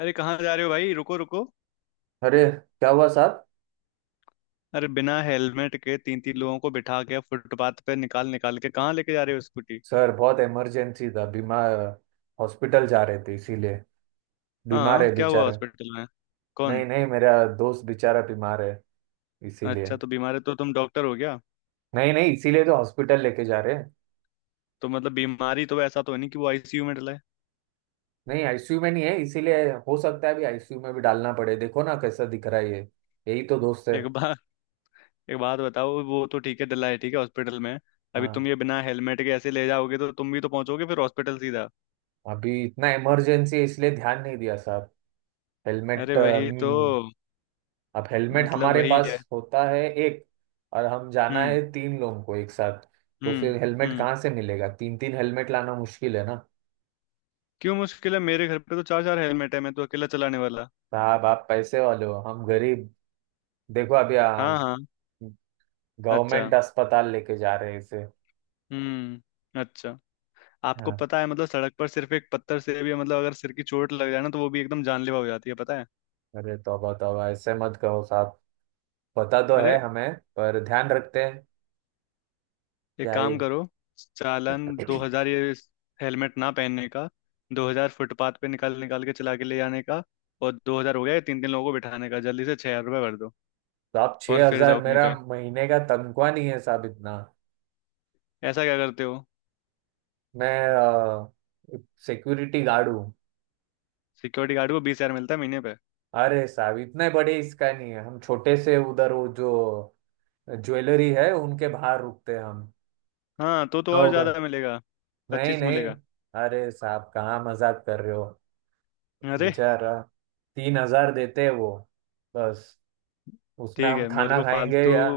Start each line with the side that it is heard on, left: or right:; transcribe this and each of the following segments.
left: अरे कहाँ जा रहे हो भाई? रुको रुको।
right: अरे क्या हुआ साहब।
left: अरे बिना हेलमेट के तीन तीन लोगों को बिठा के फुटपाथ पे निकाल निकाल के कहाँ लेके जा रहे हो स्कूटी?
right: सर बहुत इमरजेंसी था। बीमार हॉस्पिटल जा रहे थे इसीलिए। बीमार
left: हाँ,
right: है
left: क्या हुआ
right: बेचारा।
left: हॉस्पिटल में?
right: नहीं
left: कौन?
right: नहीं मेरा दोस्त बेचारा बीमार है इसीलिए।
left: अच्छा, तो बीमार है तो तुम डॉक्टर हो गया?
right: नहीं नहीं इसीलिए तो हॉस्पिटल लेके जा रहे हैं।
left: तो मतलब बीमारी तो ऐसा तो नहीं कि वो आईसीयू में डला है।
right: नहीं आईसीयू में नहीं है इसीलिए। हो सकता है अभी आईसीयू में भी डालना पड़े। देखो ना कैसा दिख रहा है ये। यही तो दोस्त है।
left: एक बार एक बात बताओ, वो तो ठीक है, डला है ठीक है हॉस्पिटल में। अभी तुम
right: हाँ।
left: ये बिना हेलमेट के ऐसे ले जाओगे तो तुम भी तो पहुंचोगे फिर हॉस्पिटल सीधा।
right: अभी इतना इमरजेंसी है इसलिए ध्यान नहीं दिया साहब।
left: अरे
right: हेलमेट
left: वही तो।
right: अब हेलमेट
left: मतलब
right: हमारे
left: वही
right: पास
left: है।
right: होता है एक। और हम जाना
left: हम्म।
right: है तीन लोगों को एक साथ। तो फिर
left: हम्म।
right: हेलमेट
left: हम्म।
right: कहाँ से मिलेगा। तीन तीन हेलमेट लाना मुश्किल है ना।
left: क्यों मुश्किल है? मेरे घर पे तो चार चार हेलमेट है, मैं तो अकेला चलाने वाला।
right: साहब आप पैसे वाले हो, हम गरीब। देखो अभी
left: हाँ हाँ। अच्छा।
right: गवर्नमेंट अस्पताल लेके जा रहे हैं इसे।
left: हम्म, अच्छा। आपको
right: हाँ,
left: पता है मतलब सड़क पर सिर्फ एक पत्थर से भी मतलब अगर सिर की चोट लग जाए ना, तो वो भी एकदम जानलेवा हो जाती है, पता है?
right: अरे तौबा तौबा ऐसे मत कहो साहब। पता तो
left: अरे,
right: है हमें, पर ध्यान रखते हैं।
left: एक
right: क्या ही।
left: काम करो। चालान 2,000 ये हेलमेट ना पहनने का। 2,000 फुटपाथ पे निकाल निकाल के चला के ले जाने का। और 2,000 हो गया तीन तीन लोगों को बिठाने का। जल्दी से 6,000 रुपये भर दो
right: तो आप
left: और
right: छह
left: फिर
right: हजार
left: जाओ अपनी
right: मेरा
left: पे।
right: महीने का तनख्वाह नहीं है साहब इतना।
left: ऐसा क्या करते हो?
right: मैं सिक्योरिटी गार्ड हूँ।
left: सिक्योरिटी गार्ड को 20,000 मिलता है महीने पे।
right: अरे साहब इतने बड़े इसका नहीं है, हम छोटे से उधर वो जो ज्वेलरी है उनके बाहर रुकते हैं हम।
left: हाँ तो और
right: 9 घंटे।
left: ज्यादा मिलेगा।
right: नहीं
left: 25
right: नहीं।
left: मिलेगा।
right: अरे साहब कहाँ मजाक कर रहे हो।
left: अरे
right: बेचारा। 3,000 देते हैं वो, बस। उसमें
left: ठीक
right: हम
left: है, मेरे
right: खाना
left: को
right: खाएंगे
left: फालतू।
right: या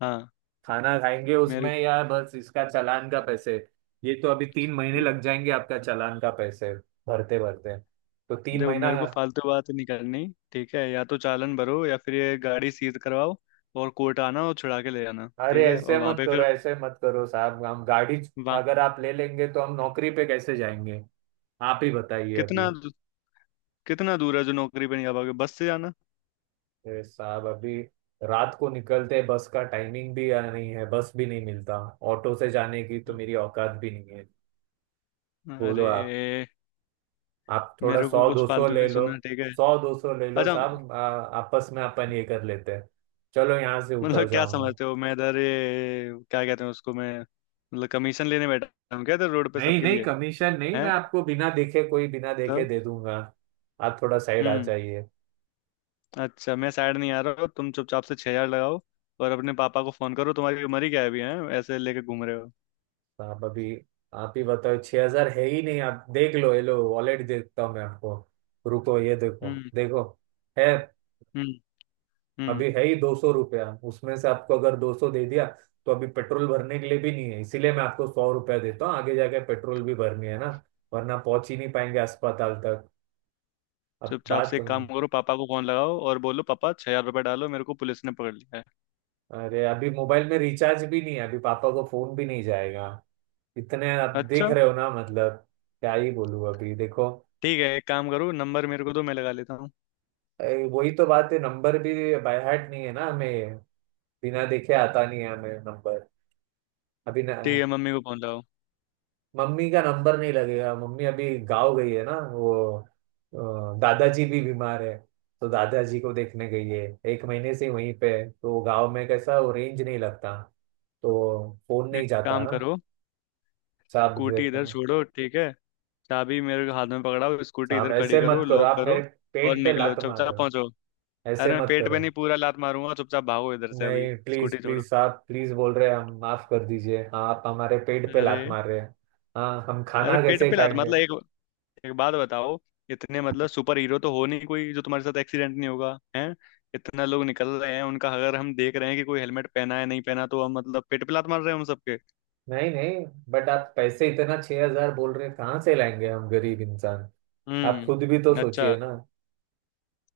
left: हाँ।
right: खाना खाएंगे
left: मेरे
right: उसमें या बस इसका चालान का पैसे। ये तो अभी 3 महीने लग जाएंगे आपका चालान का पैसे भरते भरते। तो तीन
left: देखो
right: महीना
left: मेरे को फालतू बात नहीं करनी। ठीक है, या तो चालान भरो या फिर ये गाड़ी सीज करवाओ और कोर्ट आना और छुड़ा के ले जाना,
right: अरे
left: ठीक है।
right: ऐसे
left: और वहां
right: मत
left: पे
right: करो,
left: फिर,
right: ऐसे मत करो साहब। हम गाड़ी
left: वहां
right: अगर आप ले लेंगे तो हम नौकरी पे कैसे जाएंगे। आप ही बताइए
left: कितना,
right: अभी।
left: कितना दूर है जो नौकरी पे नहीं आ पाओगे बस से जाना?
right: अरे साहब अभी रात को निकलते हैं, बस का टाइमिंग भी नहीं है, बस भी नहीं मिलता। ऑटो से जाने की तो मेरी औकात भी नहीं है। बोलो आप।
left: अरे,
right: आप थोड़ा
left: मेरे
right: सौ
left: को कुछ
right: दो सौ
left: फालतू
right: ले
left: नहीं
right: लो।
left: सुनना ठीक है।
right: 100 200 ले लो
left: अच्छा,
right: साहब। आपस में अपन ये कर लेते हैं। चलो यहाँ से उतर
left: मतलब क्या
right: जाऊंगा।
left: समझते हो? मैं इधर ये क्या कहते हैं उसको, मैं मतलब कमीशन लेने बैठा हूँ क्या इधर रोड पे
right: नहीं
left: सबके
right: नहीं
left: लिए?
right: कमीशन नहीं।
left: है
right: मैं आपको बिना देखे कोई बिना देखे
left: तो।
right: दे दूंगा। आप थोड़ा साइड आ
left: हम्म,
right: जाइए।
left: अच्छा। मैं साइड नहीं आ रहा हूँ, तुम चुपचाप से 6,000 लगाओ और अपने पापा को फोन करो। तुम्हारी उम्र ही क्या है अभी? है ऐसे लेके घूम रहे हो।
right: तो आप अभी आप ही बताओ 6,000 है ही नहीं। आप देख लो, ये लो वॉलेट देता हूँ मैं आपको। रुको ये देखो
left: हम्म।
right: देखो है।
left: हम्म। हम्म।
right: अभी है ही 200 रुपया। उसमें से आपको अगर 200 दे दिया तो अभी पेट्रोल भरने के लिए भी नहीं है। इसीलिए मैं आपको 100 रुपया देता हूँ। आगे जाके पेट्रोल भी भरनी है ना, वरना पहुंच ही नहीं पाएंगे अस्पताल तक। अब
left: चुपचाप
right: बात
left: से एक काम करो, पापा को फोन लगाओ और बोलो पापा, 6,000 रुपये डालो, मेरे को पुलिस ने पकड़ लिया है।
right: अरे अभी मोबाइल में रिचार्ज भी नहीं है, अभी पापा को फोन भी नहीं जाएगा। इतने आप देख
left: अच्छा।
right: रहे हो ना मतलब। क्या ही बोलूं अभी देखो।
left: ठीक है, एक काम करो, नंबर मेरे को दो, मैं लगा लेता हूँ।
right: वही तो बात है नंबर भी बाय हार्ट नहीं है ना हमें। बिना देखे आता नहीं है हमें नंबर अभी
left: ठीक
right: न,
left: है, मम्मी को फोन लगाओ।
right: मम्मी का नंबर नहीं लगेगा। मम्मी अभी गाँव गई है ना वो। दादाजी भी बीमार है तो दादाजी को देखने गई है। 1 महीने से वहीं पे है। तो गाँव में कैसा वो रेंज नहीं लगता, तो फोन
left: एक
right: नहीं जाता
left: काम
right: ना।
left: करो,
right: साहब
left: स्कूटी
right: देखो।
left: इधर छोड़ो, ठीक है, चाबी मेरे हाथ में पकड़ाओ, स्कूटी इधर
right: साहब
left: खड़ी
right: ऐसे
left: करो,
right: मत करो।
left: लॉक
right: आप
left: करो
right: मेरे
left: और
right: पेट पे
left: निकलो
right: लात मार
left: चुपचाप
right: रहे हो।
left: पहुंचो।
right: ऐसे
left: अरे, मैं
right: मत
left: पेट पे
right: करो।
left: नहीं पूरा लात मारूंगा, चुपचाप भागो इधर से अभी।
right: नहीं प्लीज
left: स्कूटी छोड़ो।
right: प्लीज। आप प्लीज बोल रहे हैं, हम माफ कर दीजिए। हाँ, आप हमारे पेट पे
left: अरे।
right: लात मार रहे हैं। हाँ हम
left: अरे
right: खाना
left: पेट
right: कैसे
left: पे लात
right: खाएंगे।
left: मतलब एक एक बात बताओ। इतने मतलब सुपर हीरो तो हो नहीं कोई, जो तुम्हारे साथ एक्सीडेंट नहीं होगा, हैं? इतना लोग निकल रहे हैं उनका, अगर हम देख रहे हैं कि कोई हेलमेट पहना है नहीं पहना, तो हम मतलब पेट पे लात मार रहे हैं हम सबके?
right: नहीं नहीं, बट आप पैसे इतना 6,000 बोल रहे हैं, कहाँ से लाएंगे हम गरीब इंसान। आप खुद भी तो
left: हम्म,
right: सोचिए
left: अच्छा।
right: ना।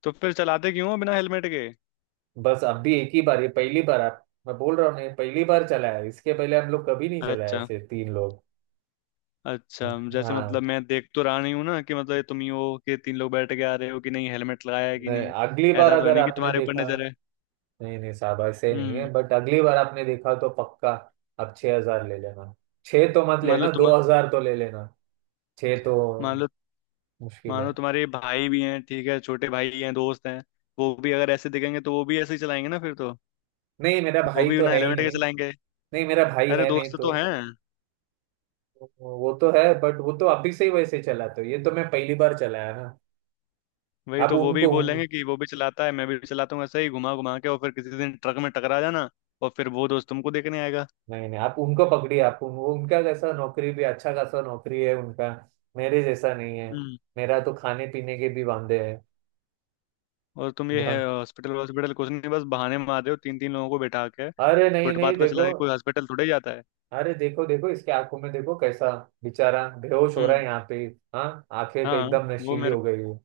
left: तो फिर चलाते क्यों हो बिना हेलमेट के?
right: बस अब भी एक ही बार ये पहली बार। आप, मैं बोल रहा हूँ नहीं, पहली बार चला है। इसके पहले हम लोग कभी नहीं चलाया
left: अच्छा,
right: ऐसे तीन लोग।
left: अच्छा जैसे मतलब
right: हाँ,
left: मैं देख तो रहा नहीं हूँ ना कि मतलब ये तुम ही हो कि तीन लोग बैठ के आ रहे हो कि नहीं, हेलमेट लगाया है कि
right: नहीं
left: नहीं?
right: अगली बार
left: ऐसा तो है
right: अगर
left: नहीं कि
right: आपने
left: तुम्हारे ऊपर
right: देखा।
left: नजर है।
right: नहीं नहीं साहब ऐसे नहीं है,
left: हम्म।
right: बट अगली बार आपने देखा तो पक्का आप 6,000 ले लेना। छह तो मत
left: मान लो
right: लेना,
left: तुम,
right: 2,000 तो ले लेना। छह तो
left: मान लो,
right: मुश्किल है।
left: मानो तुम्हारे भाई भी हैं ठीक है, छोटे भाई हैं, दोस्त हैं। वो भी अगर ऐसे दिखेंगे तो वो भी ऐसे ही चलाएंगे ना फिर तो।
right: नहीं मेरा
left: वो
right: भाई
left: भी
right: तो
left: बिना
right: है ही
left: हेलमेट के
right: नहीं।
left: चलाएंगे।
right: नहीं मेरा भाई
left: अरे
right: है नहीं
left: दोस्त तो
right: तो।
left: हैं।
right: वो तो है, बट वो तो अभी से ही वैसे चलाते हो। ये तो मैं पहली बार चलाया ना।
left: वही
right: आप
left: तो, वो भी
right: उनको उन,
left: बोलेंगे कि वो भी चलाता है, मैं भी चलाता हूँ ऐसे ही घुमा घुमा के, और फिर किसी दिन ट्रक में टकरा जाना। और फिर वो दोस्त तुमको देखने आएगा।
right: नहीं नहीं आप उनको पकड़िए। वो उनका कैसा नौकरी भी, अच्छा खासा नौकरी है उनका। मेरे जैसा नहीं है।
left: हम्म।
right: मेरा तो खाने पीने के भी वांदे हैं।
left: और तुम ये
right: ढंग
left: है हॉस्पिटल हॉस्पिटल कुछ नहीं, बस बहाने मार रहे हो, तीन तीन लोगों को बैठा के
right: अरे नहीं
left: फुटपाथ
right: नहीं
left: पे
right: देखो।
left: चला के कोई हॉस्पिटल थोड़े जाता है।
right: अरे देखो देखो इसके आंखों में देखो कैसा बेचारा बेहोश हो रहा
left: हम्म।
right: है यहाँ पे। हाँ आंखें तो
left: हाँ।
right: एकदम
left: वो
right: नशीली
left: मेरे
right: हो गई है।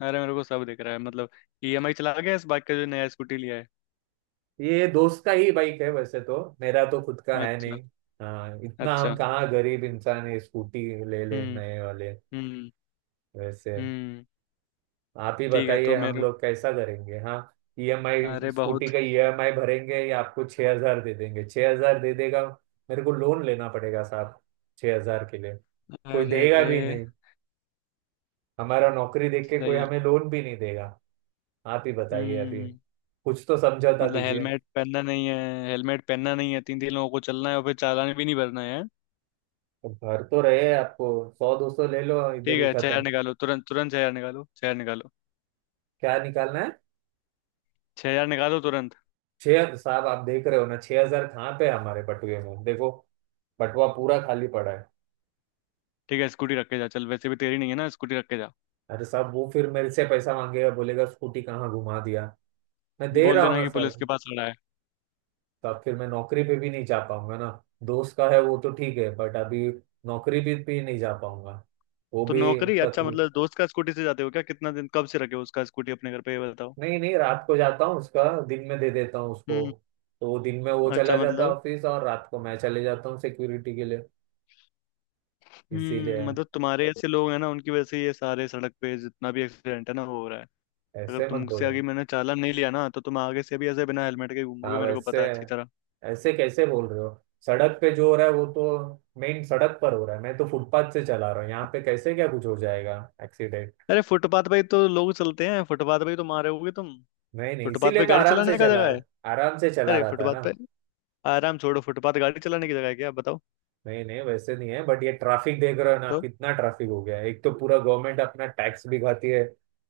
left: अरे मेरे को सब दिख रहा है, मतलब। ईएमआई चला गया इस बाइक का, जो नया स्कूटी लिया है।
right: ये दोस्त का ही बाइक है, वैसे तो मेरा तो खुद का है
left: अच्छा।
right: नहीं। हाँ इतना हम
left: अच्छा।
right: कहाँ गरीब इंसान है, स्कूटी ले ले
left: हम्म।
right: नए वाले।
left: हम्म।
right: वैसे
left: हम्म।
right: आप ही
left: ठीक है,
right: बताइए
left: तो
right: हम
left: मेरे
right: लोग कैसा करेंगे हाँ। ईएमआई,
left: अरे
right: स्कूटी
left: बहुत।
right: का ईएमआई भरेंगे या आपको 6,000 दे देंगे 6,000 दे देगा। मेरे को लोन लेना पड़ेगा साहब 6,000 के लिए। कोई
left: अरे
right: देगा भी नहीं। हमारा नौकरी देख के कोई
left: सही।
right: हमें लोन भी नहीं देगा। आप ही बताइए अभी।
left: हम्म।
right: कुछ तो समझौता
left: मतलब
right: कीजिए।
left: हेलमेट पहनना नहीं है। हेलमेट पहनना नहीं है, तीन तीन लोगों को चलना है, और फिर चालान भी नहीं भरना है।
right: तो भर तो रहे आपको। 100 200 ले लो, इधर
left: ठीक
right: ही
left: है, 6,000
right: खत्म।
left: निकालो तुरंत, तुरंत 6,000 निकालो, 6,000 निकालो,
right: क्या निकालना है।
left: छह हजार निकालो तुरंत।
right: छह साहब, आप देख रहे हो ना 6,000 कहाँ पे है हमारे बटुए में। देखो, बटुआ पूरा खाली पड़ा है।
left: ठीक है, स्कूटी रख के जा, चल वैसे भी तेरी नहीं है ना, स्कूटी रख के जा।
right: अरे साहब वो फिर मेरे से पैसा मांगेगा, बोलेगा स्कूटी कहाँ घुमा दिया। मैं दे
left: बोल
right: रहा हूँ
left: देना
right: ना
left: कि
right: सर।
left: पुलिस के पास खड़ा है।
right: तो अब फिर मैं नौकरी पे भी नहीं जा पाऊंगा ना। दोस्त का है वो तो ठीक है बट अभी नौकरी पे भी नहीं जा पाऊंगा वो
left: तो
right: भी।
left: नौकरी अच्छा
right: तकलीफ
left: मतलब दोस्त का स्कूटी से जाते हो क्या? कितना दिन, कब से रखे हो उसका स्कूटी अपने घर पे, ये बताओ।
right: नहीं नहीं, रात को जाता हूँ उसका, दिन में दे देता हूँ उसको।
left: हम्म,
right: तो वो दिन में वो चला
left: अच्छा,
right: जाता है
left: मतलब।
right: ऑफिस और रात को मैं चले जाता हूँ सिक्योरिटी के लिए। इसीलिए
left: हम्म, मतलब तुम्हारे ऐसे लोग हैं ना, उनकी वजह से ये सारे सड़क पे जितना भी एक्सीडेंट है ना, वो हो रहा है। अगर
right: ऐसे मत
left: तुमसे
right: बोलो।
left: आगे मैंने चालान नहीं लिया ना, तो तुम आगे से भी ऐसे बिना हेलमेट के
right: हाँ
left: घूमोगे, मेरे को
right: वैसे
left: पता है अच्छी तरह।
right: ऐसे कैसे बोल रहे हो। सड़क पे जो हो रहा है वो तो मेन सड़क पर हो रहा है। मैं तो फुटपाथ से चला रहा हूँ, यहाँ पे कैसे क्या कुछ हो जाएगा एक्सीडेंट।
left: अरे फुटपाथ पे ही तो लोग चलते हैं, फुटपाथ पे ही तो मारे होगे तुम।
right: नहीं नहीं
left: फुटपाथ
right: इसीलिए
left: पे
right: तो
left: गाड़ी
right: आराम से
left: चलाने का
right: चला
left: जगह है?
right: है। आराम से चला
left: अरे
right: रहा था
left: फुटपाथ
right: ना।
left: पे आराम छोड़ो, फुटपाथ गाड़ी चलाने की जगह है क्या, बताओ?
right: नहीं नहीं वैसे नहीं है, बट ये ट्रैफिक देख रहे हो ना
left: तो
right: कितना ट्रैफिक हो गया है। एक तो पूरा गवर्नमेंट अपना टैक्स भी खाती है,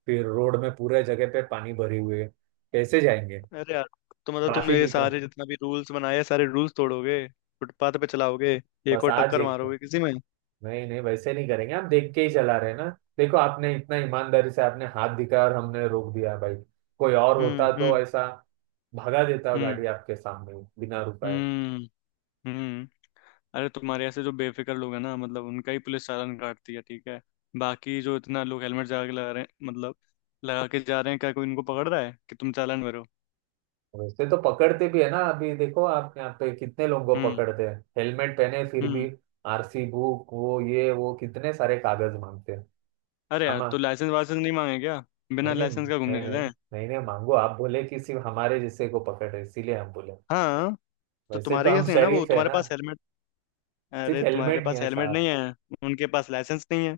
right: फिर रोड में पूरे जगह पे पानी भरे हुए है, कैसे जाएंगे।
left: अरे यार, तो मतलब तुम
right: ट्रैफिक
left: ये
right: ही tra-
left: सारे जितना भी रूल्स बनाए हैं, सारे रूल्स तोड़ोगे? फुटपाथ पे चलाओगे? एक
right: बस
left: और
right: आज
left: टक्कर
right: एक तो।
left: मारोगे किसी में?
right: नहीं नहीं वैसे नहीं करेंगे, हम देख के ही चला रहे हैं ना। देखो आपने इतना ईमानदारी से आपने हाथ दिखाया और हमने रोक दिया भाई। कोई और
left: हम्म।
right: होता तो
left: हम्म।
right: ऐसा भगा देता
left: हम्म।
right: गाड़ी आपके सामने बिना रुकाए।
left: हम्म। हम्म। अरे तुम्हारे ऐसे जो बेफिक्र लोग हैं ना, मतलब उनका ही पुलिस चालान काटती है, ठीक है। बाकी जो इतना लोग हेलमेट लगा के लगा रहे हैं मतलब लगा के जा रहे हैं, क्या कोई इनको पकड़ रहा है कि तुम चालान भरो?
right: वैसे तो पकड़ते भी है ना। अभी देखो आप यहाँ पे कितने लोगों को
left: हम्म।
right: पकड़ते हैं हेलमेट पहने फिर भी।
left: हम्म।
right: आरसी बुक, वो ये वो कितने सारे कागज मांगते हैं
left: अरे यार
right: हम।
left: तो लाइसेंस वाइसेंस नहीं मांगे क्या? बिना
right: नहीं नहीं
left: लाइसेंस का घूमने
right: नहीं
left: देते
right: नहीं,
left: हैं?
right: नहीं नहीं मांगो। आप बोले कि सिर्फ हमारे जैसे को पकड़े इसीलिए हम बोले।
left: हाँ, तो
right: वैसे तो
left: तुम्हारे
right: हम
left: कैसे है ना वो,
right: शरीफ है
left: तुम्हारे
right: ना।
left: पास हेलमेट।
right: सिर्फ
left: अरे तुम्हारे
right: हेलमेट नहीं
left: पास
right: है
left: हेलमेट
right: साहब।
left: नहीं है, उनके पास लाइसेंस नहीं है।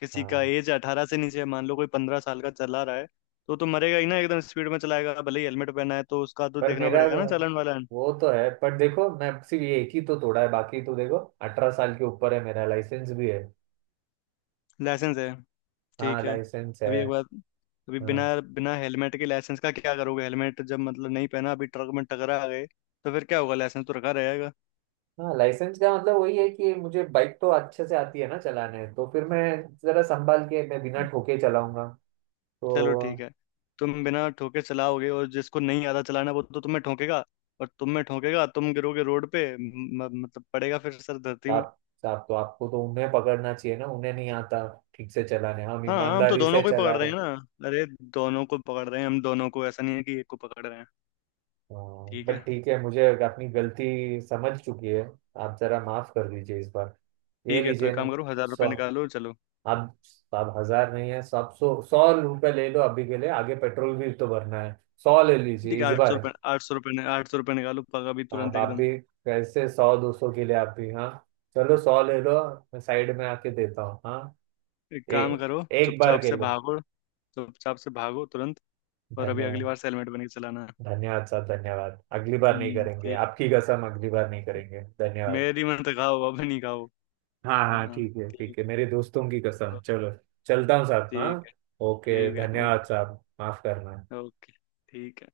left: किसी का
right: हाँ
left: एज 18 से नीचे है, मान लो कोई 15 साल का चला रहा है, तो मरेगा ही ना, एकदम स्पीड में चलाएगा, भले ही हेलमेट पहना है, तो उसका तो
right: पर
left: देखना
right: मेरा
left: पड़ेगा ना चालान वाला है।
right: वो तो है, पर देखो मैं सिर्फ ये एक ही तो तोड़ा है। बाकी तो देखो 18 साल के ऊपर है, मेरा लाइसेंस भी है।
left: लाइसेंस है?
right: हाँ
left: ठीक है।
right: लाइसेंस है।
left: अभी एक बात। अभी बिना
right: हाँ
left: बिना हेलमेट के लाइसेंस का क्या करोगे? हेलमेट जब मतलब नहीं पहना, अभी ट्रक में टकरा गए तो फिर क्या होगा? लाइसेंस तो रखा रहेगा।
right: हाँ लाइसेंस का मतलब वही है कि मुझे बाइक तो अच्छे से आती है ना चलाने। तो फिर मैं जरा संभाल के, मैं बिना ठोके चलाऊंगा। तो
left: चलो ठीक है। तुम बिना ठोके चलाओगे, और जिसको नहीं आता चलाना वो तो तुम्हें ठोकेगा, और तुम्हें ठोकेगा, तुम गिरोगे रोड पे, मतलब पड़ेगा फिर सर धरती में।
right: आप साहब तो आपको तो उन्हें पकड़ना चाहिए ना। उन्हें नहीं आता ठीक से चलाने, हम
left: हाँ, हम तो
right: ईमानदारी से
left: दोनों को ही
right: चला
left: पकड़ रहे
right: रहे
left: हैं
right: हैं।
left: ना। अरे दोनों को पकड़ रहे हैं हम, दोनों को, ऐसा नहीं है कि एक को पकड़ रहे हैं।
right: हाँ,
left: ठीक
right: बट
left: है।
right: ठीक है मुझे अपनी गलती समझ चुकी है। आप जरा माफ कर दीजिए इस बार। ये
left: ठीक है, तो
right: लीजिए
left: एक काम
right: ना।
left: करो, हजार
right: सौ।
left: रुपये निकालो चलो।
right: आप आप हजार नहीं है, सब सौ सौ रुपये ले लो अभी के लिए। आगे पेट्रोल भी तो भरना है। सौ ले लीजिए
left: ठीक है,
right: इस
left: आठ सौ
right: बार।
left: रुपये 800 रुपये, 800 रुपये निकालो, पगा भी तुरंत
right: आप
left: एकदम।
right: भी कैसे 100 200 के लिए आप भी। हाँ चलो सौ ले लो। मैं साइड में आके देता हूँ हाँ।
left: एक
right: ए,
left: काम करो,
right: एक बार
left: चुपचाप
right: के
left: से
right: लिए।
left: भागो। चुपचाप से भागो तुरंत। और अभी अगली
right: धन्यवाद।
left: बार से हेलमेट बन के चलाना।
right: धन्यवाद साहब धन्यवाद। अगली बार नहीं
left: हम्म,
right: करेंगे
left: ठीक।
right: आपकी कसम। अगली बार नहीं करेंगे। धन्यवाद।
left: मेरी मत खाओ, अब नहीं खाओ।
right: हाँ
left: हाँ
right: हाँ
left: हाँ,
right: ठीक है ठीक
left: ठीक।
right: है, मेरे दोस्तों की कसम
left: ओके।
right: चलो। चलता हूँ साहब हाँ।
left: ठीक है।
right: ओके
left: ठीक है।
right: धन्यवाद
left: ओके।
right: साहब। माफ करना।
left: ओके। ठीक है।